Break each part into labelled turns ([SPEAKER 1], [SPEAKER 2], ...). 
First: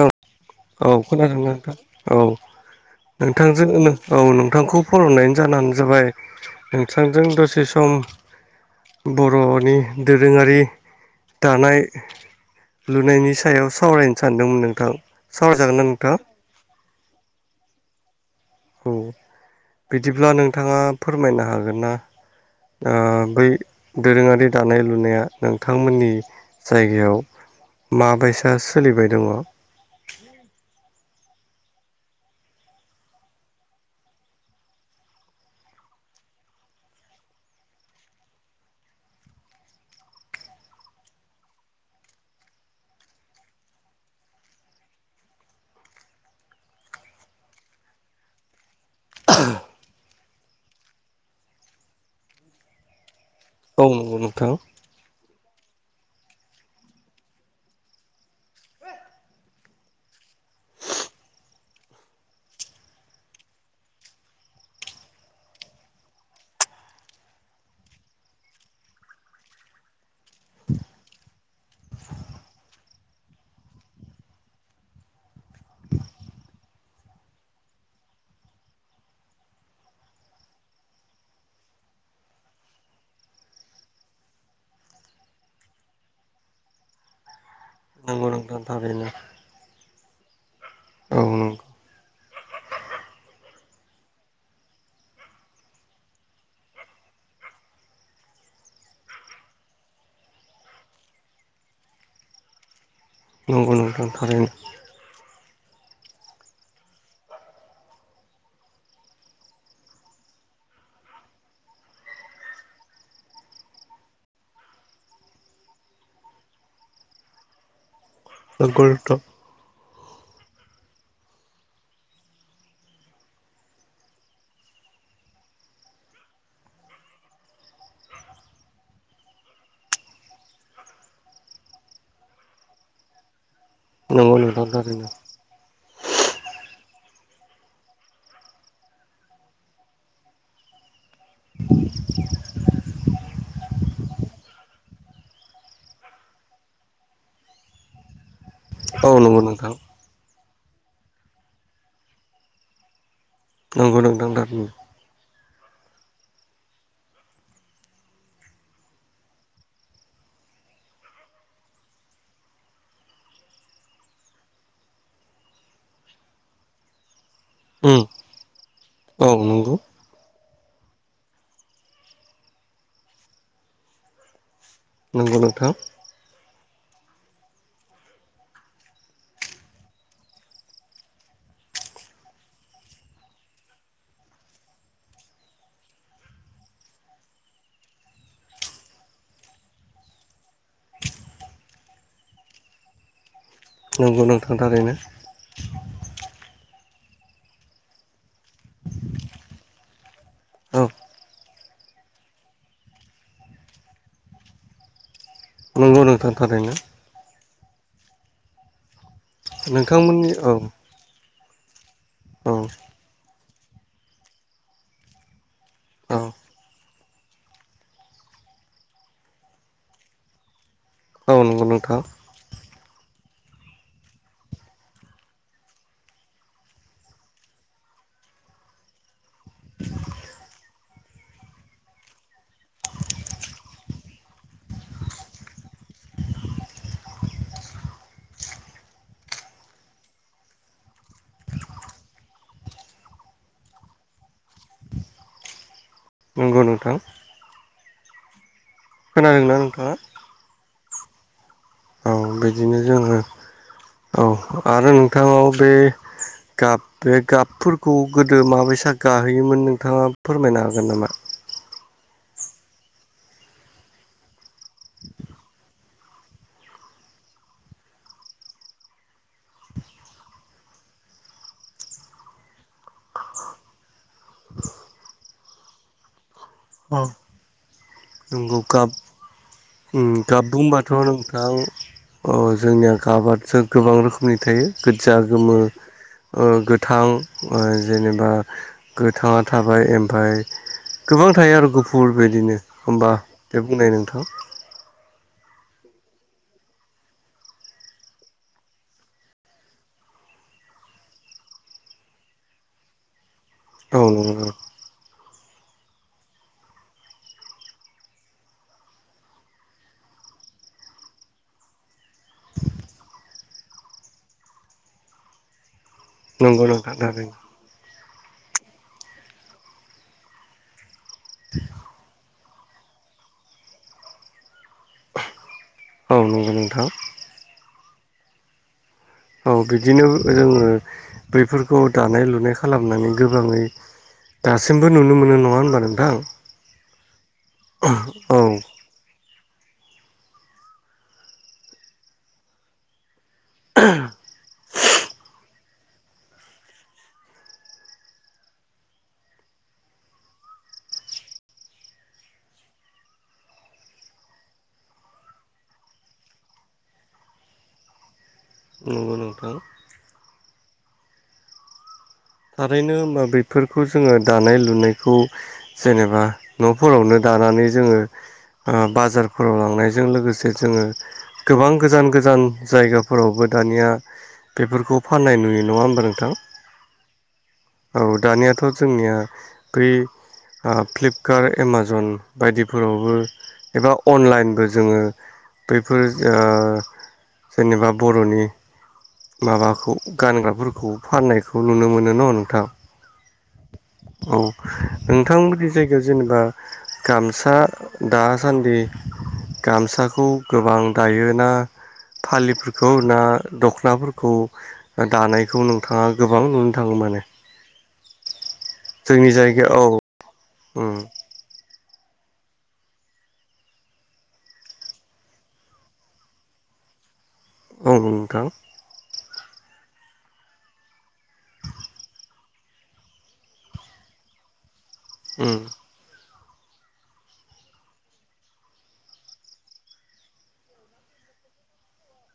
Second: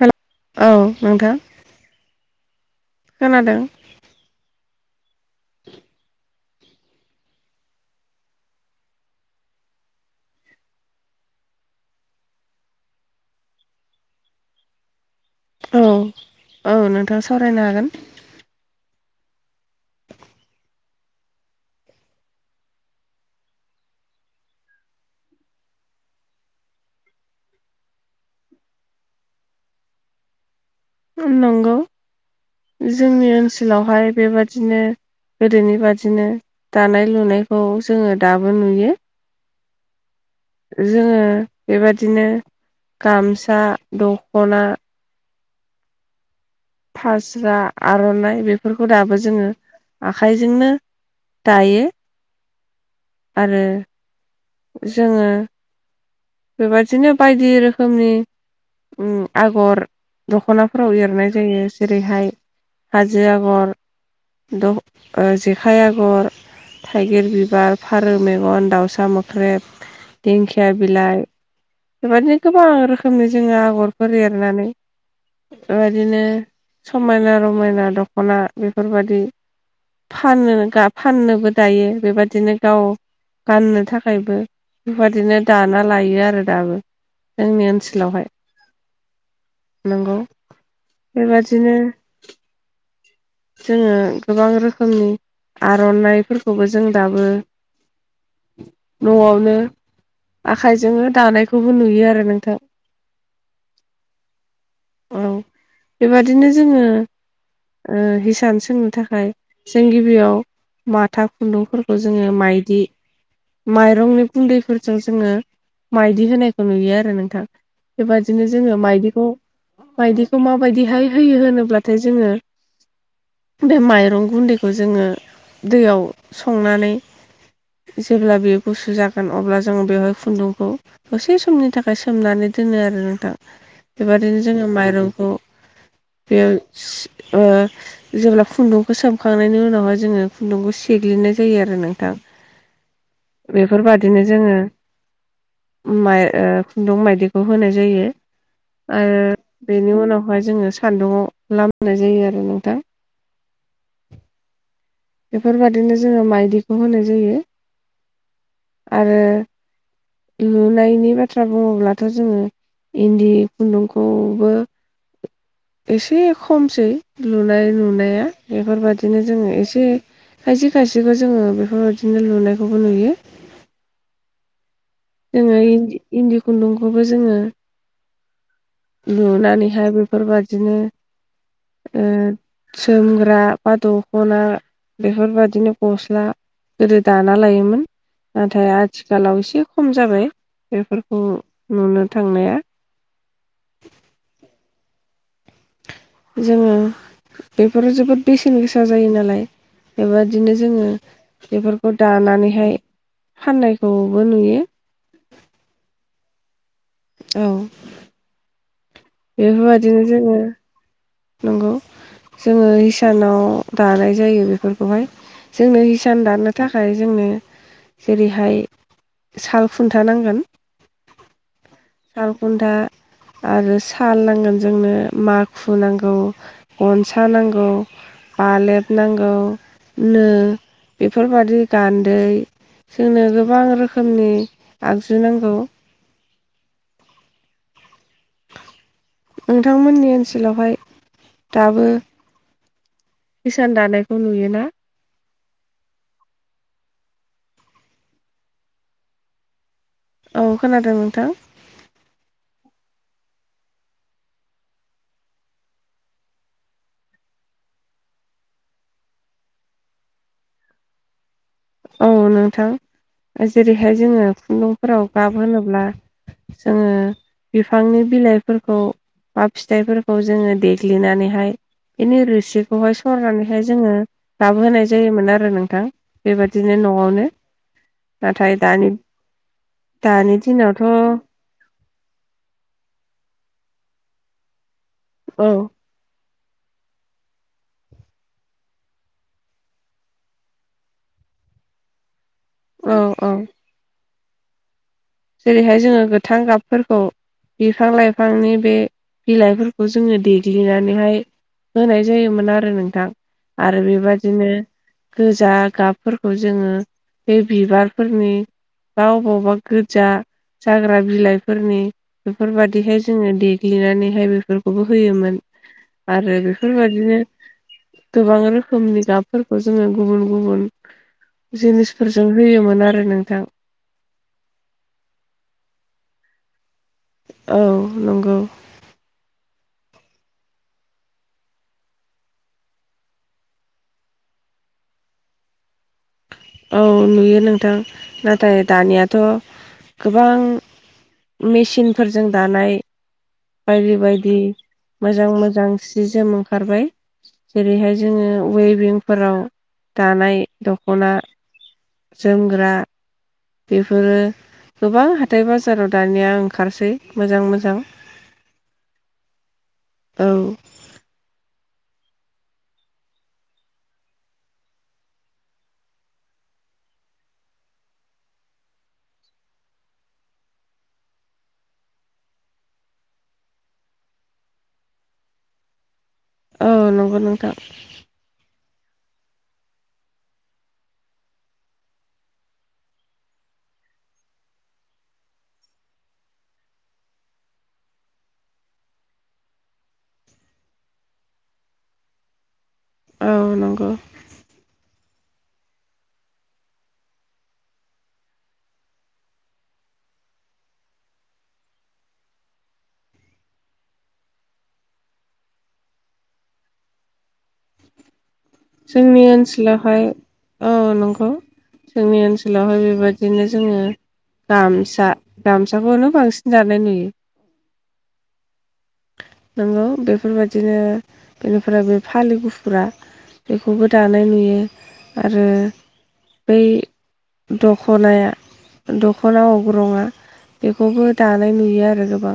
[SPEAKER 1] हेल'
[SPEAKER 2] औ खोनादोना नोंथां औ
[SPEAKER 1] खोनादों
[SPEAKER 2] नोंथांजों औ नोंथांखौ फन हरनायनि जाहोनानो जाबाय नोंथांजों दसे सम बर'नि दोरोङारि दानाय लुनायनि सायाव सावरायनो सानदोंमोन नोंथां सावरायजागोन
[SPEAKER 1] औ
[SPEAKER 2] ना नोंथां
[SPEAKER 1] औ नोंथाङा सावरायनो हागोन
[SPEAKER 2] औ बिदिब्ला नोंथाङा फोरमायनो हागोन ना बै दोरोङारि दानाय लुनाया नोंथांमोननि जायगायाव माबाय दि सोलिबाय दङ
[SPEAKER 1] नंगौ जोंनि ओनसोलावहाय बेबादिनो गोदोनि बादिनो दानाय लुनायखौ जोङो दाबो नुयो जोङो बेबादिनो गामसा दखना फास्रा आरनाइ बेफोरखौ दाबो जोङो आखाइजोंनो दायो आरो
[SPEAKER 2] औ नंगौ नोंथां
[SPEAKER 1] जोङो बेबायदिनो बायदि रोखोमनि आगर दखनाफोराव एरनाय जायो जेरैहाय हाजो आगर जेखाइ आगर थाइगिर बिबार फारौ मेगन दाउसा मोख्रेब दिंखिया बिलाइ बेबदिनो गोबां रोखोमनि जोङो आगरफोर एरनानै बेबायदिनो समायना रमायना दखना बेफोरबायदि फानो फाननोबो दायो बेबादिनो गाव गाननो थाखायबो बेबदिनो दाना लायो आरो दाबो जोंनि ओनसोलावहाय
[SPEAKER 2] नंगौ नोंथां थारैनो
[SPEAKER 1] नंगौ
[SPEAKER 2] औ नंगौ
[SPEAKER 1] बेबादिनो जोङो गोबां रोखोमनि आरनाइफोरखौबो जों दाबो नआवनो आखाइजोंनो दानायखौबो नुयो आरो नोंथां
[SPEAKER 2] नंगौ नंगौफोर
[SPEAKER 1] औ बेबादिनो जोङो हिसान सोंनो थाखाय जों गिबियाव माथा खुन्दुंफोरखौ जोङो माइदि माइरंनि गुन्दैफोरजों जोङो माइदि होनायखौ नुयो आरो नोंथां बेबदिनो जोङो
[SPEAKER 2] नंगौ नोंथां
[SPEAKER 1] माइदिखौ माइदिखौ माबायदिहाय होयो होनोब्लाथाय जोङो
[SPEAKER 2] [inaudible]
[SPEAKER 1] बे माइरं गुन्दैखौ जोङो दैयाव संनानै जेब्ला बेयो गुसु जागोन अब्ला जोंङो बेवहाय खुन्दुंखौ दसे समनि थाखाय सोमनानै दोनो आरो नोंथां
[SPEAKER 2] नंगौ
[SPEAKER 1] बेबदिनो
[SPEAKER 2] नोंथां
[SPEAKER 1] जोङो
[SPEAKER 2] थारैनो
[SPEAKER 1] माइरंखौ बेयाव जेब्ला खुन्दुंखौ सोमखांनायनि उनावहाय जोङो खुन्दुंखौ सेग्लिनाय जायो आरो नोंथां
[SPEAKER 2] [inaudible]
[SPEAKER 1] बेफोरबादिनो जोङो माइ खुन्दुं मायदिखौ होनाय जायो
[SPEAKER 2] औ
[SPEAKER 1] आरो
[SPEAKER 2] नंगौ नोंथां
[SPEAKER 1] बेनि उनावहाय जोङो सान्दुंङाव लाम होननाय जायो आरो नोंथां
[SPEAKER 2] नंगौ नोंथां थारैनो
[SPEAKER 1] बेफोरबादिनो जोङो माइदिखौ होनाय जायो आरो लुनायनि बाथ्रा बुङोब्लाथ' जोङो इन्दि खुन्दुंखौबो एसे खमसै लुनाय
[SPEAKER 2] उम
[SPEAKER 1] नुनाया
[SPEAKER 2] औ
[SPEAKER 1] बेफोरबायादिनो जोङो
[SPEAKER 2] नंगौ
[SPEAKER 1] एसे खायसे खायसेखौ जोङो बेफोरबायदिनो नुनायखौबो नुयो
[SPEAKER 2] नंगौ
[SPEAKER 1] जोङो
[SPEAKER 2] नोंथां
[SPEAKER 1] इन्दि खुन्दुंखौबो जोङो लुनानैहाय बेफोरबाददिनो जोमग्रा बा दखना बेफोरबायदिनो गस्ला गोदो दाना लायोमोन नाथाय आथिखालाव एसे खम जाबाय बेफोरखौ नुनो थांनाया
[SPEAKER 2] नंगौ नंथांथारैनो
[SPEAKER 1] जोङो बेफोरो जोबोद बेसेन गोसा जायो नालाय बेबादिनो
[SPEAKER 2] औ
[SPEAKER 1] जोङो बेफोरखौ दानानैहाय फाननायखौबो नुयो
[SPEAKER 2] नंगौ नंथारथारैनो
[SPEAKER 1] औ बेफोरबायदिनो
[SPEAKER 2] नोंथांमोननि
[SPEAKER 1] जोङो
[SPEAKER 2] औ
[SPEAKER 1] नंगौ
[SPEAKER 2] औ
[SPEAKER 1] जोङो हिसानाव दानाय जायो बेफोरखौहाय जोंनो
[SPEAKER 2] औ
[SPEAKER 1] हिसान दानो थाखाय जोंनो जेरैहाय साल खुन्था नांगोन
[SPEAKER 2] औ नंगौ नोंथां
[SPEAKER 1] साल खुन्था
[SPEAKER 2] [inaudible]
[SPEAKER 1] आरो साल नांगोन जोंनो माखु नांगौ गनसा नांगौ बालेब नांगौ नो बेफोरबादि गान्दै जोंनो गोबां रोखोमनि आगजु नांगौ नोंथांमोननि ओनसोलावहाय दाबो हिसान दानायखौ नुयोना
[SPEAKER 2] नंगौ नोंथां खोनादोंना नोंथाङा
[SPEAKER 1] औ खोनादों नोंथां
[SPEAKER 2] औ बिदिनो जोङो औ आरो नोंथांनाव बे गाब बे गाबफोरखौ गोदो माबैसा गाहोयोमोन नोंथाङा फोरमायनो हागोन नामा
[SPEAKER 1] औ नोंथां जेरैहाय जोङो खुन्दुंफोराव गाब होनोब्ला जोङो बिफांनि बिलाइफोरखौ बा फिथाइफोरखौ जोङो देग्लिनानैहाय इनि रोसिखौहाय सरनानैहाय जोङो लाबोहोनाय जायोमोन आरो नोंथां बेबादिनो न'आवनो नाथाय
[SPEAKER 2] नं
[SPEAKER 1] दानि
[SPEAKER 2] गाब ओम
[SPEAKER 1] दानि
[SPEAKER 2] गाब
[SPEAKER 1] दिनावथ'
[SPEAKER 2] बुंबाथ'
[SPEAKER 1] औ
[SPEAKER 2] नोंथां अ जोंनिया गाबा गोबां रोखोमनि थायो गोजा गोमो
[SPEAKER 1] औ
[SPEAKER 2] गोथां जेनेबा गोथाङा थाबाय ओमफाय गोबां थायो आरो गुफुर बेदिनो एखमबा
[SPEAKER 1] औ
[SPEAKER 2] नै नोंथां
[SPEAKER 1] जेरैहाय जोङो गोथां गाबफोरखौ बिफां लाइफांनि बे बिलाइफोरखौ जोङो देग्लिनानैहाय होनाय जायोमोन आरो नोंथां आरो
[SPEAKER 2] औ नंगौ
[SPEAKER 1] बेबादिनो गोजा गाबफोरखौ जोङो बे बिबारफोरनि बा अबावबा गो जा जाग्रा बिलाइफोरनि बेफोरबादिहाय जोङो देग्लिनानैहाय बेफोरखौबो होयोमोन।
[SPEAKER 2] [inaudible]
[SPEAKER 1] आरो
[SPEAKER 2] नंगौ नोंथां
[SPEAKER 1] बेफोरबायदिनो
[SPEAKER 2] थारैनो
[SPEAKER 1] गोबां रोखोमनि गाबफोरखौ जोङो गुबुन गुबुन जिनिसफोर जों होयोमोन आरो नोंथां।
[SPEAKER 2] औ नंगौ नोंथां
[SPEAKER 1] औ नंगौ
[SPEAKER 2] औ बिदिनो जोङो बैफोरखौ दानाय लुनाय खालामनानै गोबाङै दासिमबो नुनो मोनो नङा होनबा नोंथां।
[SPEAKER 1] औ नुयो नोंथां
[SPEAKER 2] औ
[SPEAKER 1] नाथाय दानियाथ' थ' गोबां मेसिनफोरजों दानाय बायदि बायदि मोजां मोजां सि जोम ओंखारबाय। जेरैहाय जोङो वेभिंफोराव दानाय दख'ना जोमग्रा बेफोरो गोबां हाथाय बाजाराव दानिया ओंखारसै मोजां मोजां
[SPEAKER 2] नंगौ नोंथां
[SPEAKER 1] औ
[SPEAKER 2] थारैनो होमबा बेफोरखौ जोङो दानाय लुनायखौ जेनेबा न'फोरावनो दा नानै जोङो बाजारफोराव लांनायजों लोगोसे जोङो गोबां गोजान गोजान जायगाफोरावबो दानिया बेफोरखौ फाननाय नुयो नङा होमबा नों थां
[SPEAKER 1] औ नंगौ नोंथां
[SPEAKER 2] औ दानियाथ' जोंनिया बै फ्लिपकार्ट एमाजन बायदिफोरावबो एबा अनलाइनबो जोङो बैफोर ओ जेनेबा बर'नि माबाखौ गानग्राफोरखौ फाननायखौ नुनो मोनो। न नोंथां
[SPEAKER 1] औ नंगौ
[SPEAKER 2] औ नोंथांमोननि जायगायाव जेनेबा गामसा दासान्दि गामसाखौ गोबां दायोना? फालिफोरखौ ना दख'नाफोरखौ दानायखौ नोंथाङा गोबां नुनो। थाङो माने
[SPEAKER 1] जोंनि
[SPEAKER 2] जायगायाव औ
[SPEAKER 1] ओनसोलावहाय औ
[SPEAKER 2] उम
[SPEAKER 1] नंगौ जोंनि ओनसोलावहाय बेबायदिनो जोङो गामसा गामसाखौनो बांसिन दानाय नुयो।
[SPEAKER 2] औ नोंथां
[SPEAKER 1] नंगौ बेफोरबायदिनो बेनिफ्राय बे फालि गुफुरा बेखौबो दानाय नुयो आरो
[SPEAKER 2] उम
[SPEAKER 1] बै दखनाया दख'ना अग्रङा बेखौबो दानाय नुयो आरो गोबां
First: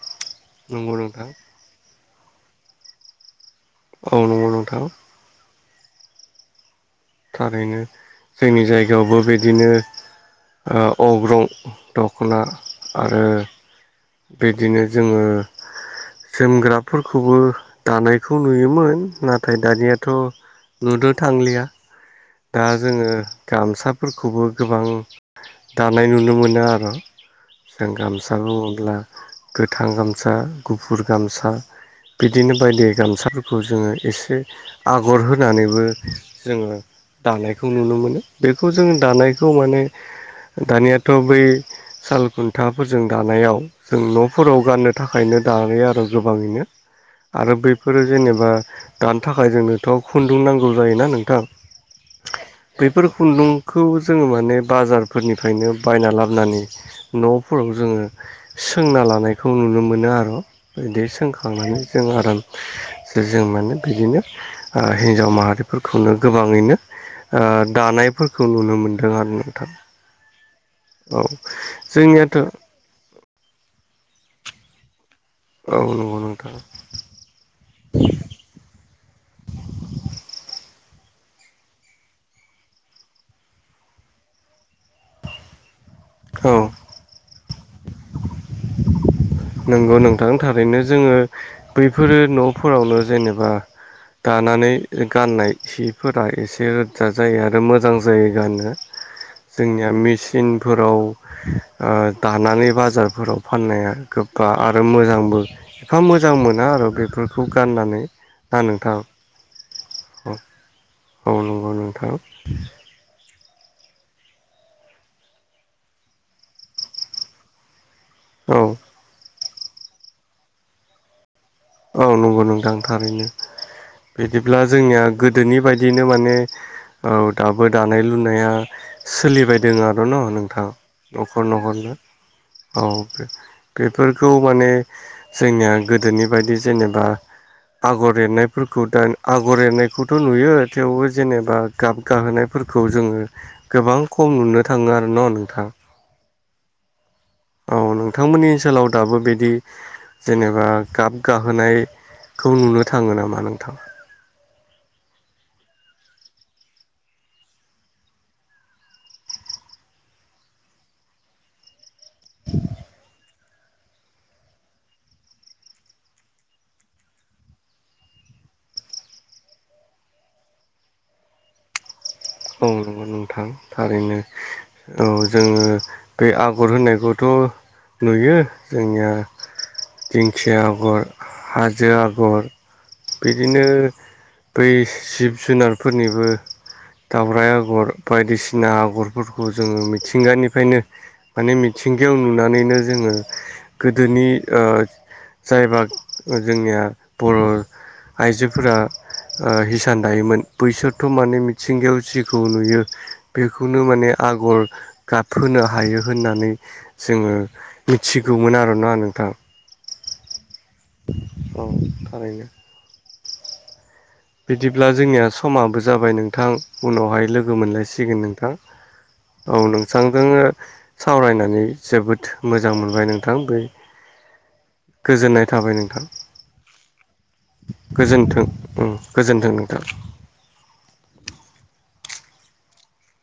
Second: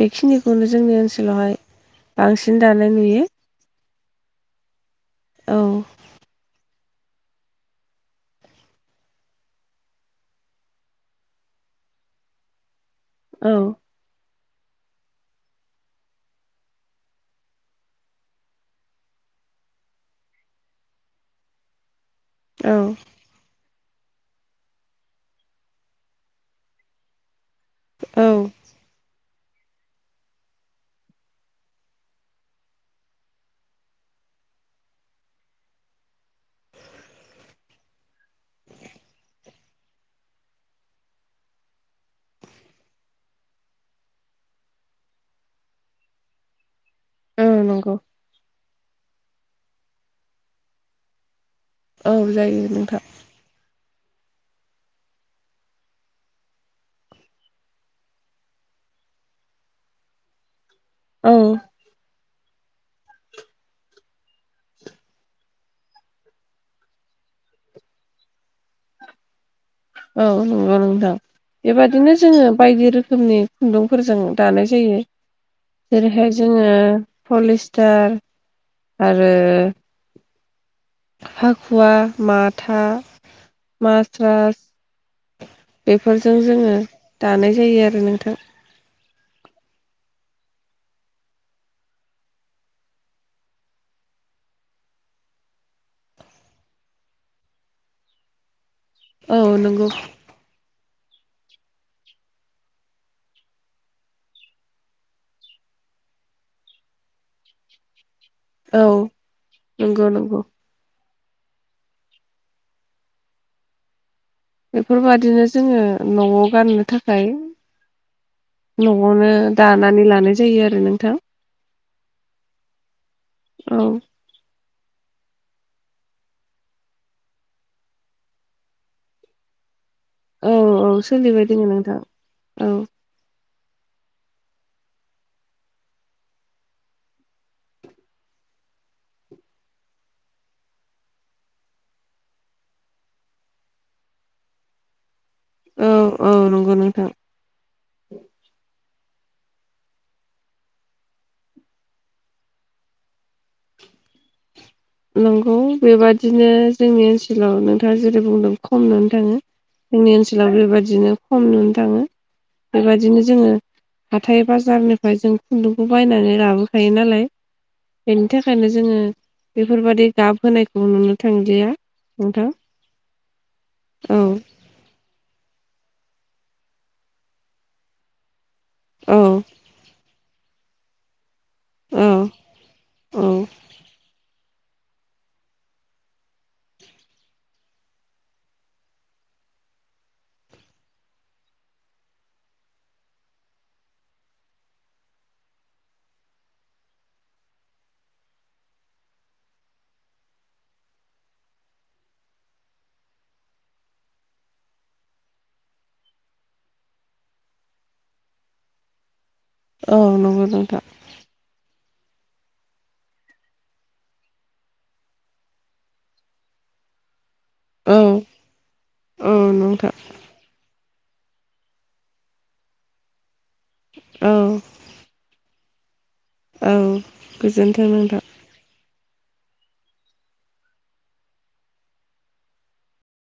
[SPEAKER 1] बेखिनिखौनो
[SPEAKER 2] नंगौ
[SPEAKER 1] जोंनि
[SPEAKER 2] नोंथां
[SPEAKER 1] ओनसोलावहाय बांसिन दानाय नुयो।
[SPEAKER 2] औ नंगौ नोंथां
[SPEAKER 1] औ
[SPEAKER 2] थारैनो जोंनि जायगायावबो बिदिनो अग्रं दख'ना आरो
[SPEAKER 1] औ
[SPEAKER 2] बिदिनो जोङो जोमग्राफोरखौबो दानायखौ नुयोमोन। नाथाय दानियाथ' नुनो थांलिया दा
[SPEAKER 1] औ
[SPEAKER 2] जोङो गामसाफोरखौबो गोबां दानाय नुनो मोनो आरो। जों
[SPEAKER 1] औ
[SPEAKER 2] गामसा बुङोब्ला गोथां गामसा गुफुर गामसा बिदिनो बायदि गामसाफोरखौ जोङो एसे आगर होनानैबो जोङो‌। दानायखौ नुनो मोनो बेखौ जों दानायखौ माने। दानियाथ' बै साल खुन्थाफोरजों दानायाव जों न'फोराव गाननो थाखायनो। दायो आरो गोबाङैनो।
[SPEAKER 1] औ
[SPEAKER 2] आरो
[SPEAKER 1] नंगौ
[SPEAKER 2] बैफोरो जेनेबा दानो थाखाय जोंनोथ' खुन्दुं नांगौ जायोना नोंथां।
[SPEAKER 1] औ जायो नोंथां।
[SPEAKER 2] खौ जोङो माने बाजारफोरनिफ्रायनो बायना लाबोनानै न'फोराव जोङो। सोंना लानायखौ नुनो मोनो आरो बिदि
[SPEAKER 1] औ
[SPEAKER 2] सोंखांनानै जों आराम। जों माने बिदिनो हिनजाव माहारिफोरखौनो गोबाङैनो। दानायफोरखौ नुनो मोनदों आरो नोंथां।
[SPEAKER 1] औ नंगौ नोंथां
[SPEAKER 2] औ
[SPEAKER 1] बेबादिनो
[SPEAKER 2] जोंनियाथ'
[SPEAKER 1] जोङो बायदि रोखोमनि खुन्दुं। फोरजों दानाय जायो
[SPEAKER 2] औ नंगौ
[SPEAKER 1] जेरैहाय
[SPEAKER 2] नोंथां
[SPEAKER 1] जोङो पलिस्टार आरो
[SPEAKER 2] [inaudible]
[SPEAKER 1] हाखुवा माथा मासरास बेफोरजों
[SPEAKER 2] औ
[SPEAKER 1] जोङो दानाय जायो आरो नोंथां।
[SPEAKER 2] नंगौ नोंथां थारैनो जोङो बैफोरो न'फोरावनो जेनेबा दानानै गाननाय सिफोरा एसे रोजा जायो आरो मोजां जायो गाननो
[SPEAKER 1] औ नंगौ
[SPEAKER 2] जोंनिया मेचिन फोराव दानानै बाजारफोराव फाननाया गोबा आरो मोजांबो एफा मोजां मोना आरो बेफोरखौ गाननानै। ना
[SPEAKER 1] औ
[SPEAKER 2] नोंथां
[SPEAKER 1] नंगौ
[SPEAKER 2] औ
[SPEAKER 1] नंगौ।
[SPEAKER 2] औ नंगौ नोंथां।
[SPEAKER 1] बेफोरबायादिनो जोंङो न'आव गाननो थाखाय।
[SPEAKER 2] औ
[SPEAKER 1] न'आवनो दानानै लानाय जायो आरो नोंथां।
[SPEAKER 2] औ नंगौ नंदां थारैनो
[SPEAKER 1] औ
[SPEAKER 2] बिदिब्ला। जोंनिया गोदोनि बायदिनो माने। औ दाबो दानाय लुनाया सोलिबायदों आरो। न
[SPEAKER 1] औ
[SPEAKER 2] नोंथां
[SPEAKER 1] औ
[SPEAKER 2] न'खर
[SPEAKER 1] सोलिबाय दोङो
[SPEAKER 2] न'खरनो
[SPEAKER 1] नोंथां औ
[SPEAKER 2] औे। बेफोरखौ माने जोंनिया गोदोनि बायदि जेनेबा आगर एरनायफोरखौ दा आगर एरनायखौथ' नुयो थेवबो जेनेबा गाब गाहोनायफोर। फोरखौ जोंङो गोबां खम नुनो थांङो आरो ना नोंथां
[SPEAKER 1] औ औ नंगौ नोंथां।
[SPEAKER 2] औ नोंथांमोननि ओनसोलाव दाबो बिदि जेनेबा गाब गाहोनाय खौ नुनो थांङो नामा नोंथां।
[SPEAKER 1] नंगौ बेबादिनो जोंनि ओनसोलाव नोंथांङो जेरै बुंदों खमनानै थांङो। जोंनि ओनसोलाव बेबायदिनो खम नुनो थांङो बेबदिनो जोंङो। हाथाय बाजारनिफ्राय जों खुन्दुंखौ बायनानै लाबोखायो नालाय बेनि थाखायनो जोंङो बेफोरबादि गाब होनायखौ नुनो थांलिया नोंथां
[SPEAKER 2] औ नौ नोंथां
[SPEAKER 1] औ
[SPEAKER 2] थारैनो औ जोंङो। बे आगर होननायखौथ' नुयो जोंनिया
[SPEAKER 1] औ
[SPEAKER 2] दिंखिया आगर हाजो
[SPEAKER 1] औ
[SPEAKER 2] आगर
[SPEAKER 1] औ
[SPEAKER 2] बिदिनो बै जिब जुनारफोरनिबो। दावरराय आग'र बायदिसिना आगरफोरखौ जोंङो मिथिंगानिफ्रायनो माने मिथिंगायाव। नुनानैनो जोंङो गोदोनि जायबा जोंनिया बर' आइजोफोरा हिसान दायोमोन बैसोरथ' माने मिथिंगायाव जिखौ नुयो बेखौनो माने आगर गाबहोनो हायो होननानै जोंङो मिथिगौमोन आरोना नोंथां
[SPEAKER 1] औ नंगौ नंगौ नोंथां
[SPEAKER 2] औ थारैनो बिदिब्ला जोंनिया समाबो जाबाय नोंथां उनावहाय लोगो लोगो
[SPEAKER 1] औ
[SPEAKER 2] मोनलायसिगोन नोंथां औ नोंथांजों सावरायनानै जोबोद मोजां मोनबाय नोंथां बे
[SPEAKER 1] औ
[SPEAKER 2] गोजोननाय थाबाय नोंथां
[SPEAKER 1] औ गोजोनथों नोंथां
[SPEAKER 2] गोजोन्थों गोजोन्थों नोंथां